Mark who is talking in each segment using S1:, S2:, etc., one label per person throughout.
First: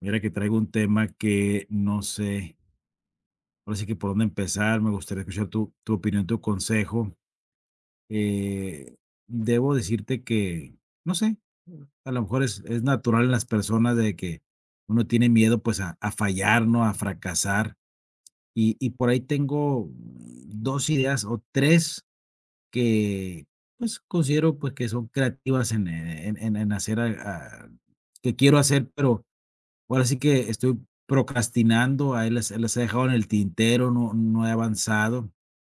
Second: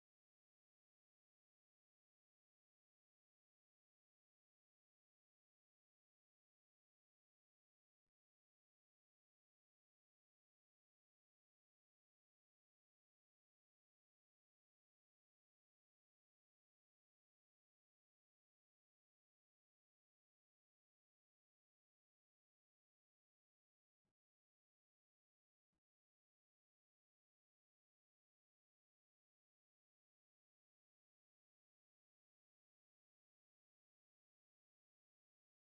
S1: Mira que traigo un tema que no sé, ahora sí que por dónde empezar, me gustaría escuchar tu opinión, tu consejo. Eh, Debo decirte que, no sé, a lo mejor es natural en las personas de que uno tiene miedo pues a fallar, ¿no? A fracasar. Y por ahí tengo dos ideas o tres que pues considero pues que son creativas en hacer, que quiero hacer, pero ahora sí que estoy procrastinando, ahí las he dejado en el tintero, no he avanzado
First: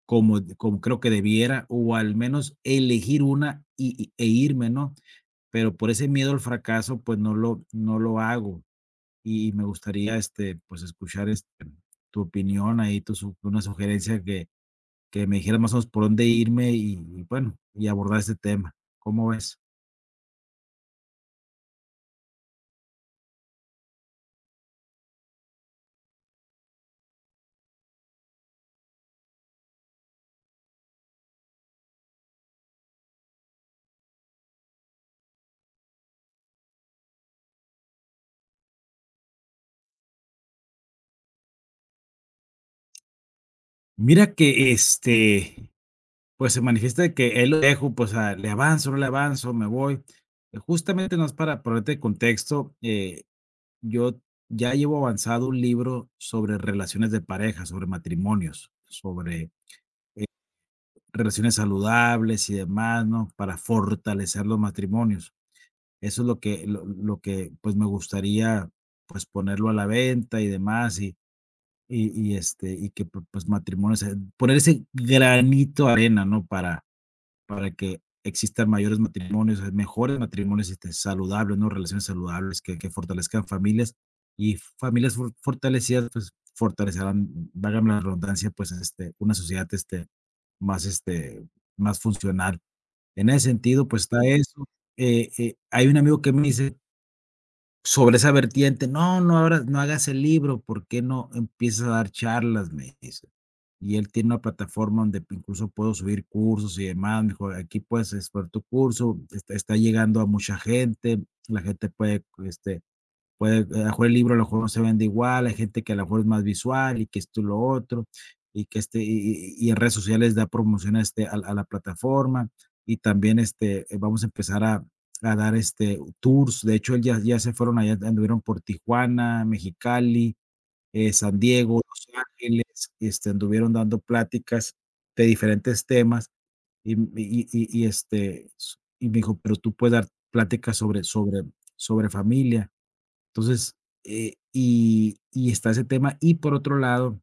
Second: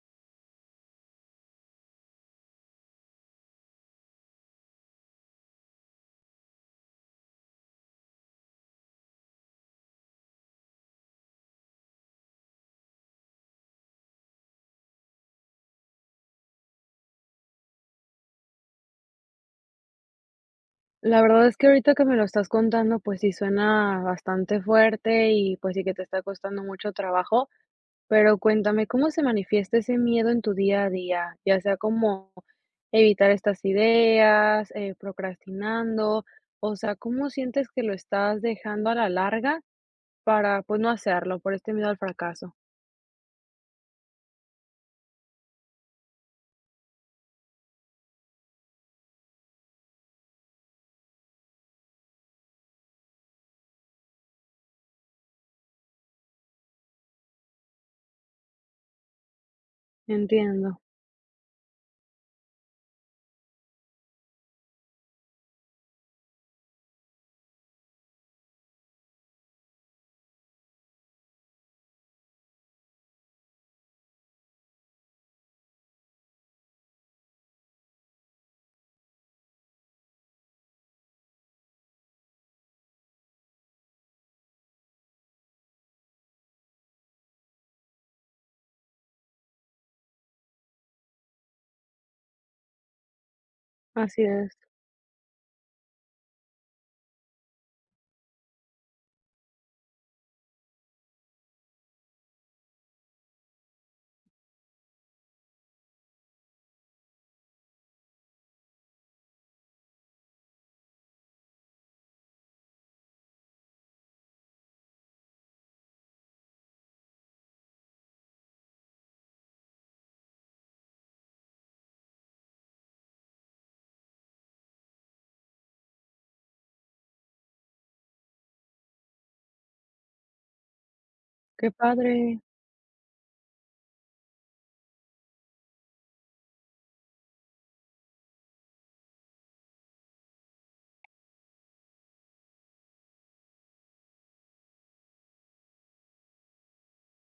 S1: como creo que debiera, o al menos elegir una e irme, ¿no? Pero por ese miedo al fracaso, pues, no lo hago, y me gustaría, este, pues, escuchar, este, tu opinión ahí, tu su una sugerencia que me dijeras más o menos por dónde irme y bueno, y abordar este tema, ¿cómo ves?
S2: La verdad es que ahorita que me lo estás contando, pues sí suena bastante fuerte y pues sí que te está costando mucho trabajo, pero cuéntame, ¿cómo se manifiesta ese miedo en tu día a día? Ya sea como evitar estas ideas, procrastinando, o sea, ¿cómo sientes que lo estás dejando a la larga para pues no hacerlo por este miedo al fracaso?
S1: Mira que, este, pues, se manifiesta de que él lo dejo, pues, ah, le avanzo, no le avanzo, me voy. Justamente, no es para ponerte en contexto, yo ya llevo avanzado un libro sobre relaciones de pareja, sobre matrimonios, sobre
S2: Entiendo,
S1: relaciones saludables y demás, ¿no? Para fortalecer los matrimonios. Eso es lo que, pues, me gustaría, pues, ponerlo a la venta y demás, y, este, y que, pu pues, matrimonios, poner ese granito de arena, ¿no? Para que existan mayores matrimonios, mejores matrimonios, este, saludables, ¿no? Relaciones saludables que fortalezcan familias y familias fortalecidas, pues, fortalecerán, válgame la redundancia, pues, este, una sociedad, este, más funcional. En ese sentido, pues, está
S2: así es.
S1: eso. Hay un amigo que me dice sobre esa vertiente, no, no abras no hagas el libro, ¿por qué no empiezas a dar charlas?, me dice. Y él tiene una plataforma donde incluso puedo subir cursos y demás, mejor: "Aquí puedes exponer tu curso, está llegando a mucha gente, la gente puede, este, puede, a lo mejor el libro a lo mejor no se vende igual, hay gente que a lo mejor es más visual y que esto y lo otro, y que este, y en redes sociales da promoción a, este, a la plataforma, y también este, vamos a empezar a dar este, tours, de hecho él ya, ya se fueron allá, anduvieron por Tijuana, Mexicali, San
S2: Qué
S1: Diego, Los
S2: padre,
S1: Ángeles, este, anduvieron dando pláticas de diferentes temas, y, y, este, y me dijo, pero tú puedes dar pláticas sobre, sobre, sobre familia entonces, y está ese tema. Y por otro lado,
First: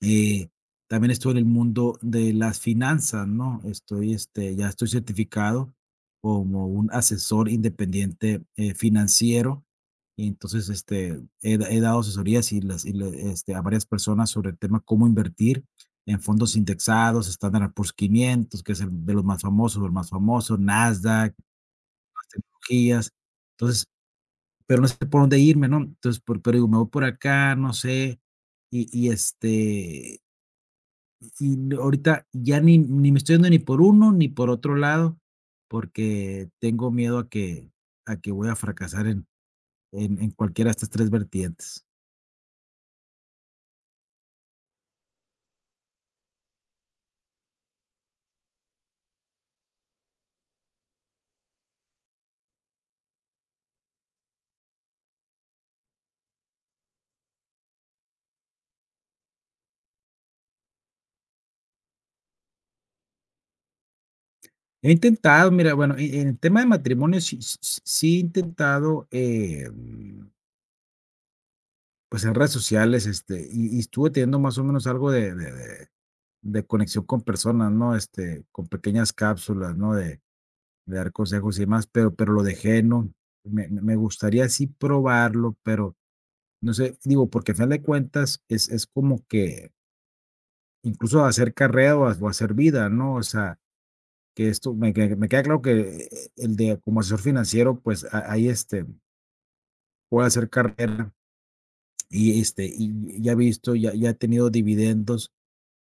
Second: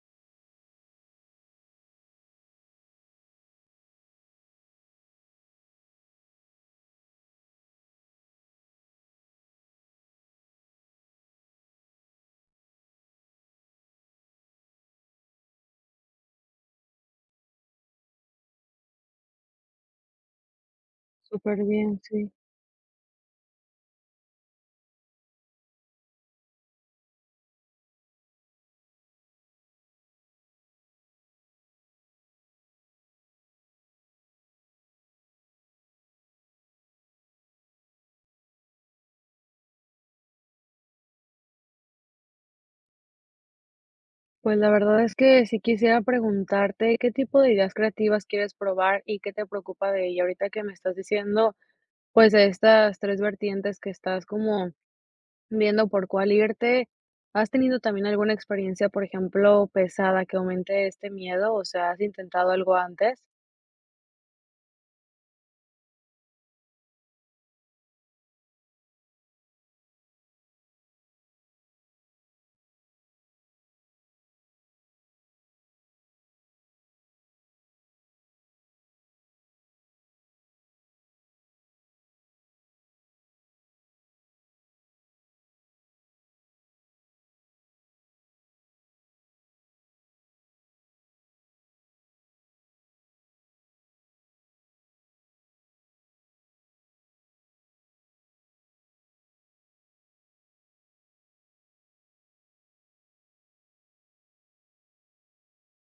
S1: eh, también estoy en el mundo de las finanzas, ¿no? Estoy, este, ya estoy certificado como un asesor independiente, financiero. Y entonces, este, he dado asesorías y las y le este, a varias personas sobre el tema cómo invertir en fondos indexados, Standard Poor's 500, que es el de los más famosos, el más famoso, Nasdaq,
S2: súper bien,
S1: más
S2: sí.
S1: tecnologías. Entonces, pero no sé por dónde irme, ¿no? Entonces, por, pero digo, me voy por acá, no sé. Y este, y no, ahorita ya ni, ni me estoy yendo ni por uno ni por otro lado, porque tengo miedo a que voy a fracasar en cualquiera de estas tres vertientes.
S2: Pues la verdad es que sí quisiera preguntarte qué tipo de ideas creativas quieres probar y qué te preocupa de ella. Ahorita que me estás diciendo, pues de estas 3 vertientes que estás como viendo por cuál irte, ¿has tenido también alguna experiencia, por ejemplo, pesada que aumente este miedo? O sea, ¿has intentado algo antes?
S1: He intentado, mira, bueno, en el tema de matrimonio sí, sí, sí he intentado, pues en redes sociales, este, y estuve teniendo más o menos algo de conexión con personas, ¿no? Este, con pequeñas cápsulas, ¿no? De dar consejos y demás, pero lo dejé, ¿no? Me gustaría sí probarlo, pero no sé, digo, porque a final de cuentas es como que incluso hacer carrera o hacer vida, ¿no? O sea, que esto me queda claro que el de como asesor financiero, pues, a ahí, este, puedo hacer carrera y, este, y ya he visto, ya he tenido dividendos,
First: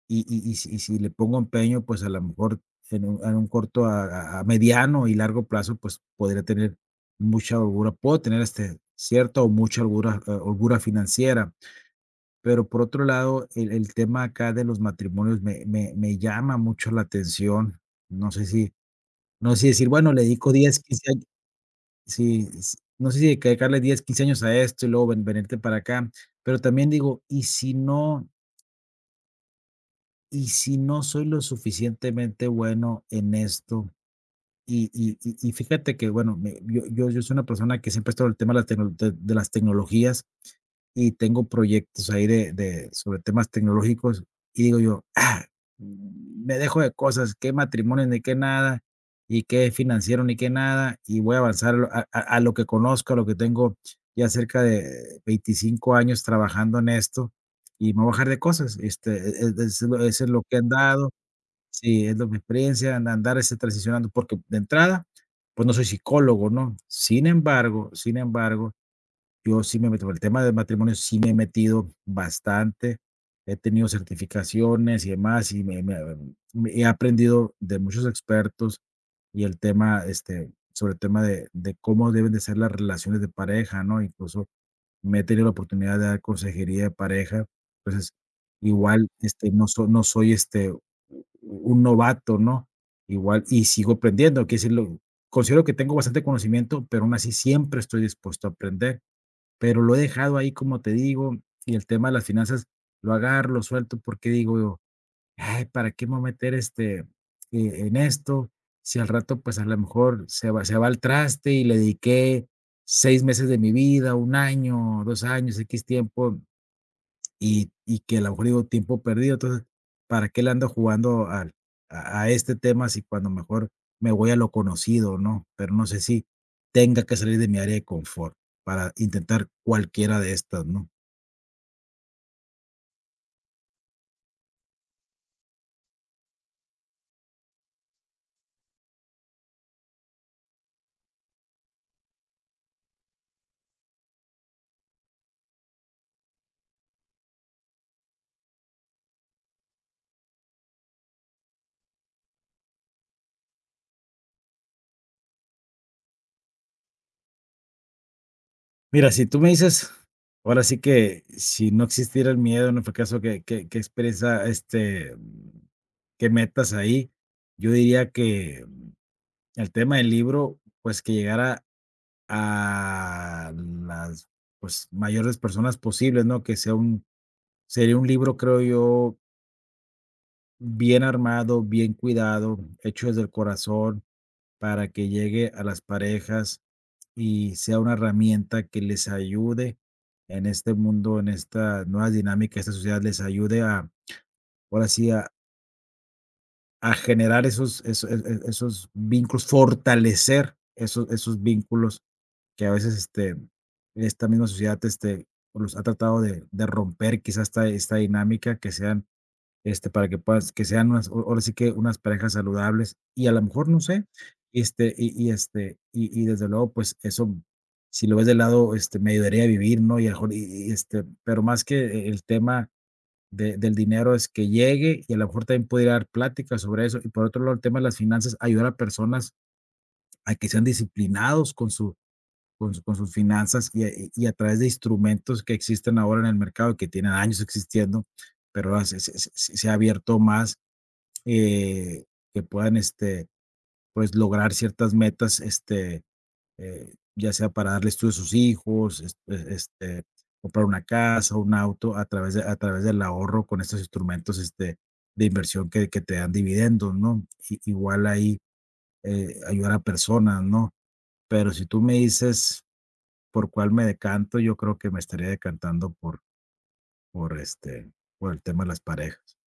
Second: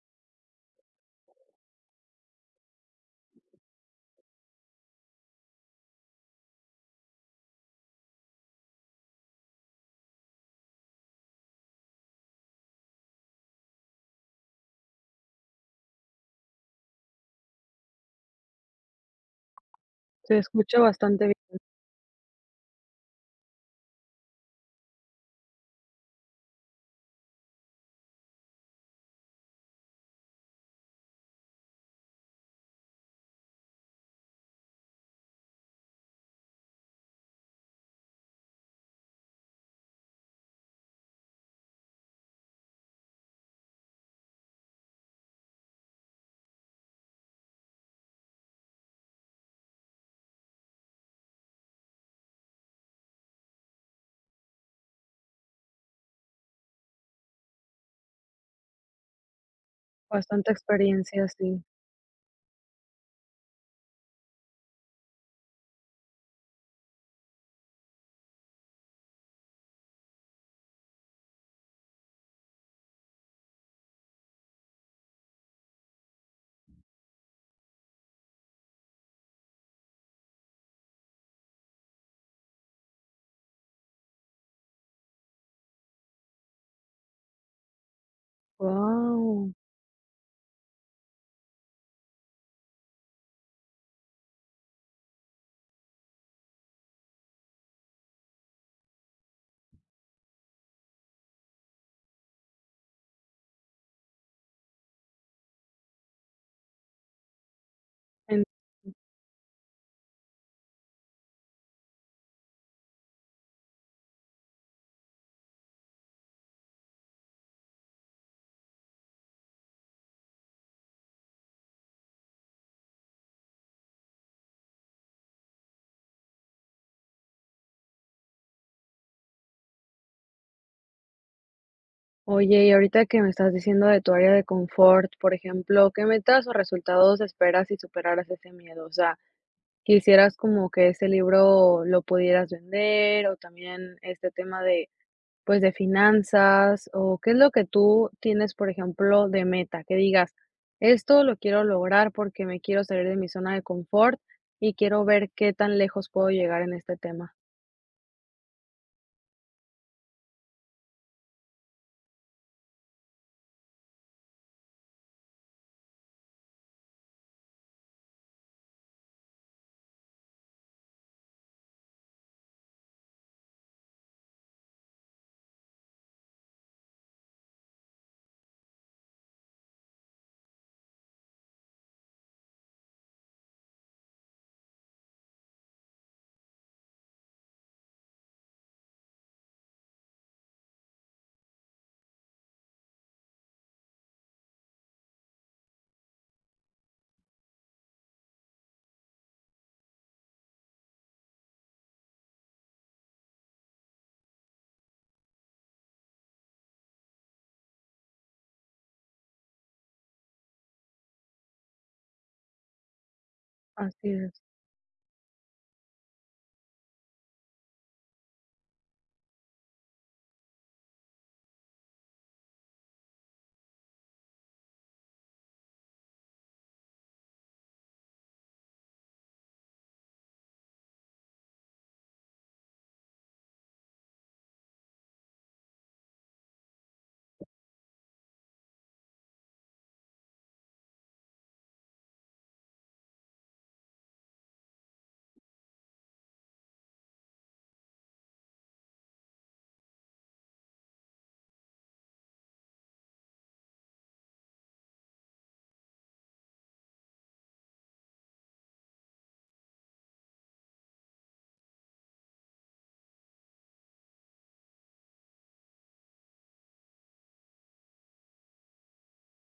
S1: y si le pongo empeño, pues, a lo mejor en un corto a mediano y largo plazo, pues, podría tener mucha holgura. Puedo tener, este, cierta o mucha holgura, holgura financiera, pero por otro lado, el tema acá de los matrimonios me llama mucho la atención. No sé si no sé si decir: "Bueno, le
S2: Se
S1: dedico 10
S2: escucha
S1: 15
S2: bastante
S1: años".
S2: bien,
S1: Sí, s no sé si dedicarle 10 15 años a esto y luego venirte para acá, pero también digo: "¿Y si no y si no soy lo suficientemente bueno en esto, y fíjate que, bueno, me yo soy una persona que siempre ha estado el tema de las tecno de las tecnologías y tengo proyectos ahí de sobre temas tecnológicos, y digo yo: Ah, me dejo de cosas, qué matrimonio, ni qué nada, y qué financiero, ni qué nada, y voy a avanzar a lo que conozco, a lo que tengo ya cerca de 25 años trabajando en esto, y me voy a bajar de cosas". Este, es lo eso es lo
S2: bastante
S1: que han dado.
S2: experiencia, sí.
S1: Sí, es lo mi experiencia, an andar, ese transicionando, porque de entrada, pues, no soy psicólogo, ¿no? Sin embargo, yo sí me meto por el tema del matrimonio, sí me he metido bastante, he tenido certificaciones y demás, y me he aprendido de muchos expertos, y el tema, este, sobre el tema de cómo deben de ser las relaciones de pareja, ¿no? Incluso, me he tenido la oportunidad de dar consejería de pareja, entonces, igual, este,
S2: Wow.
S1: no soy, este, u un novato, ¿no? Igual y sigo aprendiendo, que decir, lo considero que tengo bastante conocimiento, pero aún así siempre estoy dispuesto a aprender, pero lo he dejado ahí, como te digo, y el tema de las finanzas lo agarro, lo suelto, porque digo: "Ay, ¿para qué me voy a meter, este, en esto? Si al rato, pues, a lo mejor se va al traste y le dediqué 6 meses de mi vida, un año, 2 años, x tiempo, y que a lo mejor digo tiempo perdido. Entonces, ¿para qué le ando jugando al a este tema si cuando mejor me voy a lo conocido, no? Pero no sé si tenga que salir de mi área de confort para intentar cualquiera de estas, ¿no?"
S2: Oye, y ahorita que me estás diciendo de tu área de confort, por ejemplo, ¿qué metas o resultados esperas si superaras ese miedo? O sea, quisieras como que ese libro lo pudieras vender, o también este tema de, pues, de finanzas, o qué es lo que tú tienes, por ejemplo, de meta, que digas: "Esto lo quiero lograr porque me quiero salir de mi zona de confort y quiero ver qué tan lejos puedo llegar en este tema".
S1: Mira, si tú me dices, ahora sí que si no existiera el miedo, no fue caso que expresa, este, qué metas ahí, yo diría que el tema del libro, pues, que llegara a las, pues, mayores personas posibles, ¿no? Que sea un Sería un libro, creo yo, bien armado, bien cuidado, hecho desde el corazón, para que llegue a las parejas y sea una herramienta que les ayude en este mundo, en estas nuevas dinámicas, esta sociedad les ayude a, ahora sí, a generar esos, esos, esos vínculos, fortalecer esos, esos vínculos que a veces este, esta misma sociedad este, los ha tratado de romper, quizás esta, esta dinámica, que sean este, para que puedas que sean unas o ahora sí que unas parejas saludables y a lo mejor, no sé,
S2: Así es.
S1: este, este, desde luego, pues, eso, si lo ves del lado, este, me ayudaría a vivir, ¿no? Y a lo mejor, este, pero más que el tema de del dinero es que llegue y a lo mejor también pudiera dar pláticas sobre eso. Y por otro lado, el tema de las finanzas, ayudar a personas a que sean disciplinados con su con sus finanzas y a través de instrumentos que existen ahora en el mercado, que tienen años existiendo, pero ahora se ha abierto más eh, que puedan, este, pues, lograr ciertas metas, este, ya sea para darle estudio a sus hijos, este, comprar una casa, un auto, a través de, a través del ahorro con estos instrumentos, este, de inversión que te dan dividendos, ¿no? Igual ahí ayudar a personas, ¿no? Pero si tú me dices por cuál me decanto, yo creo que me estaría decantando por este, por el tema de las parejas.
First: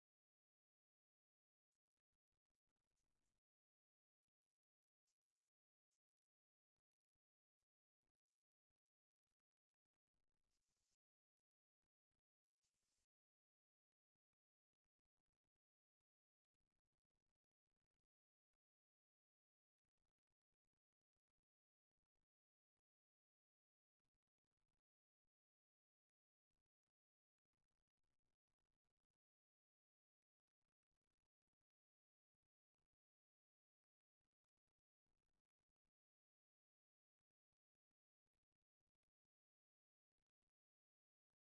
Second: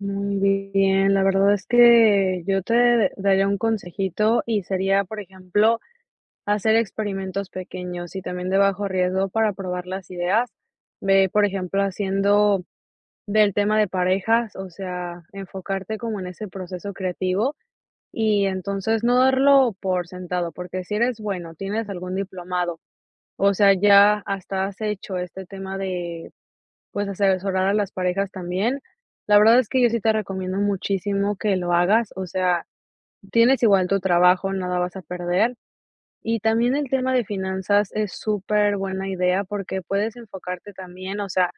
S2: Muy bien, la verdad es que yo te daría un consejito y sería, por ejemplo, hacer experimentos pequeños y también de bajo riesgo para probar las ideas. Ve, por ejemplo, haciendo del tema de parejas, o sea, enfocarte como en ese proceso creativo y entonces no darlo por sentado, porque si eres bueno, tienes algún diplomado, o sea, ya hasta has hecho este tema de, pues, asesorar a las parejas también. La verdad es que yo sí te recomiendo muchísimo que lo hagas, o sea, tienes igual tu trabajo, nada vas a perder. Y también el tema de finanzas es súper buena idea porque puedes enfocarte también, o sea,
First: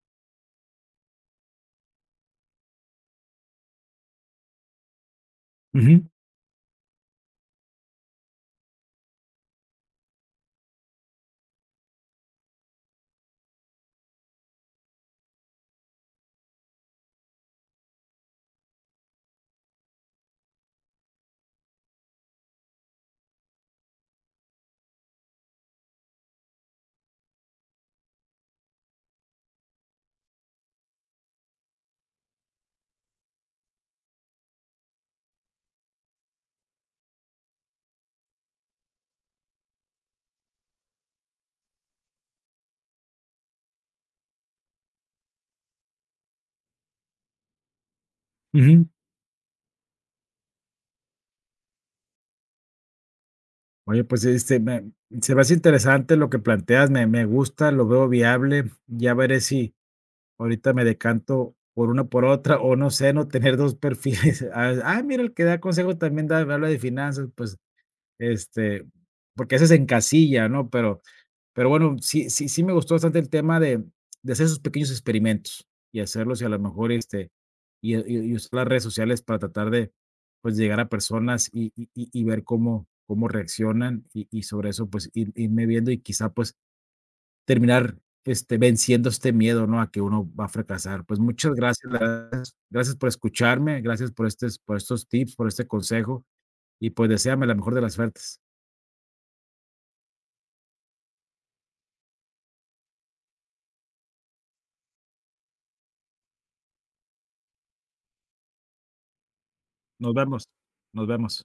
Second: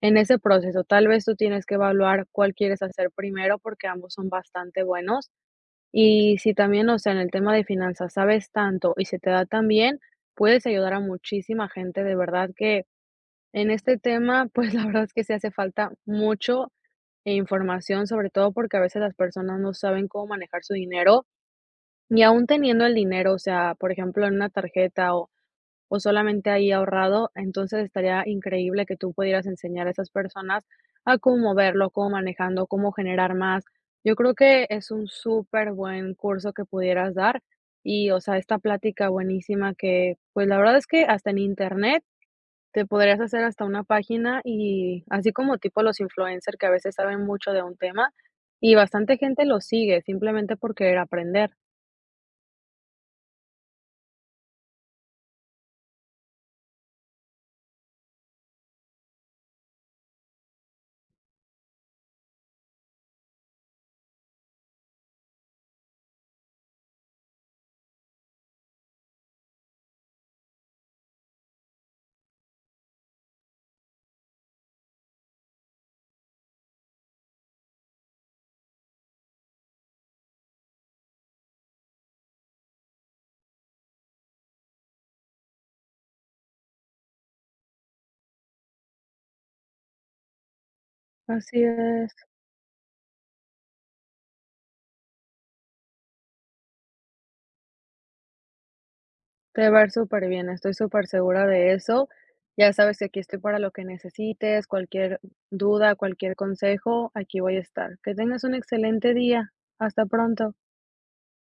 S2: en ese proceso. Tal vez tú tienes que evaluar cuál quieres hacer primero porque ambos son bastante buenos.
S1: Ujú,
S2: Y si también, o sea, en el tema de finanzas sabes tanto y se te da tan bien, puedes ayudar a muchísima gente. De verdad que en este tema, pues, la verdad es que se hace falta mucho e información, sobre todo porque a veces las personas no saben cómo manejar su dinero. Ni aún teniendo el dinero, o sea, por ejemplo, en una tarjeta o solamente ahí ahorrado. Entonces, estaría increíble que tú pudieras enseñar a esas personas a cómo moverlo, cómo manejando, cómo generar más. Yo creo que es un súper buen curso que pudieras dar y, o sea, esta plática buenísima que, pues, la verdad es que hasta en Internet te podrías hacer hasta una página y así como tipo los influencers que a veces saben mucho de un tema y
S1: ujú.
S2: bastante gente lo sigue simplemente por querer aprender.
S1: Oye, pues, este, me se me hace interesante lo que planteas, me gusta, lo veo viable, ya veré si ahorita me decanto por una por otra, o no sé, no tener 2 perfiles. Ah, ah, mira, el que da consejo también da habla de finanzas, pues, este, porque a veces se encasilla, ¿no? Pero bueno, sí me gustó bastante el tema de hacer esos pequeños experimentos y hacerlos, y a lo mejor, este, y usar las redes sociales para tratar de, pues, llegar a personas y ver cómo reaccionan, y sobre eso, pues, ir irme viendo y quizá, pues, terminar, este, venciendo este miedo, ¿no?, a que uno va a fracasar. Pues, muchas
S2: Así
S1: gracias, la
S2: es.
S1: verdad gracias por escucharme, gracias por estes por estos tips, por este consejo y, pues, deséame la mejor de las suertes.
S2: Te va a ir súper bien, estoy súper segura de eso. Ya sabes que aquí estoy para lo que necesites, cualquier duda, cualquier consejo, aquí voy a estar. Que tengas un excelente día. Hasta
S1: Nos vemos,
S2: pronto.
S1: nos vemos.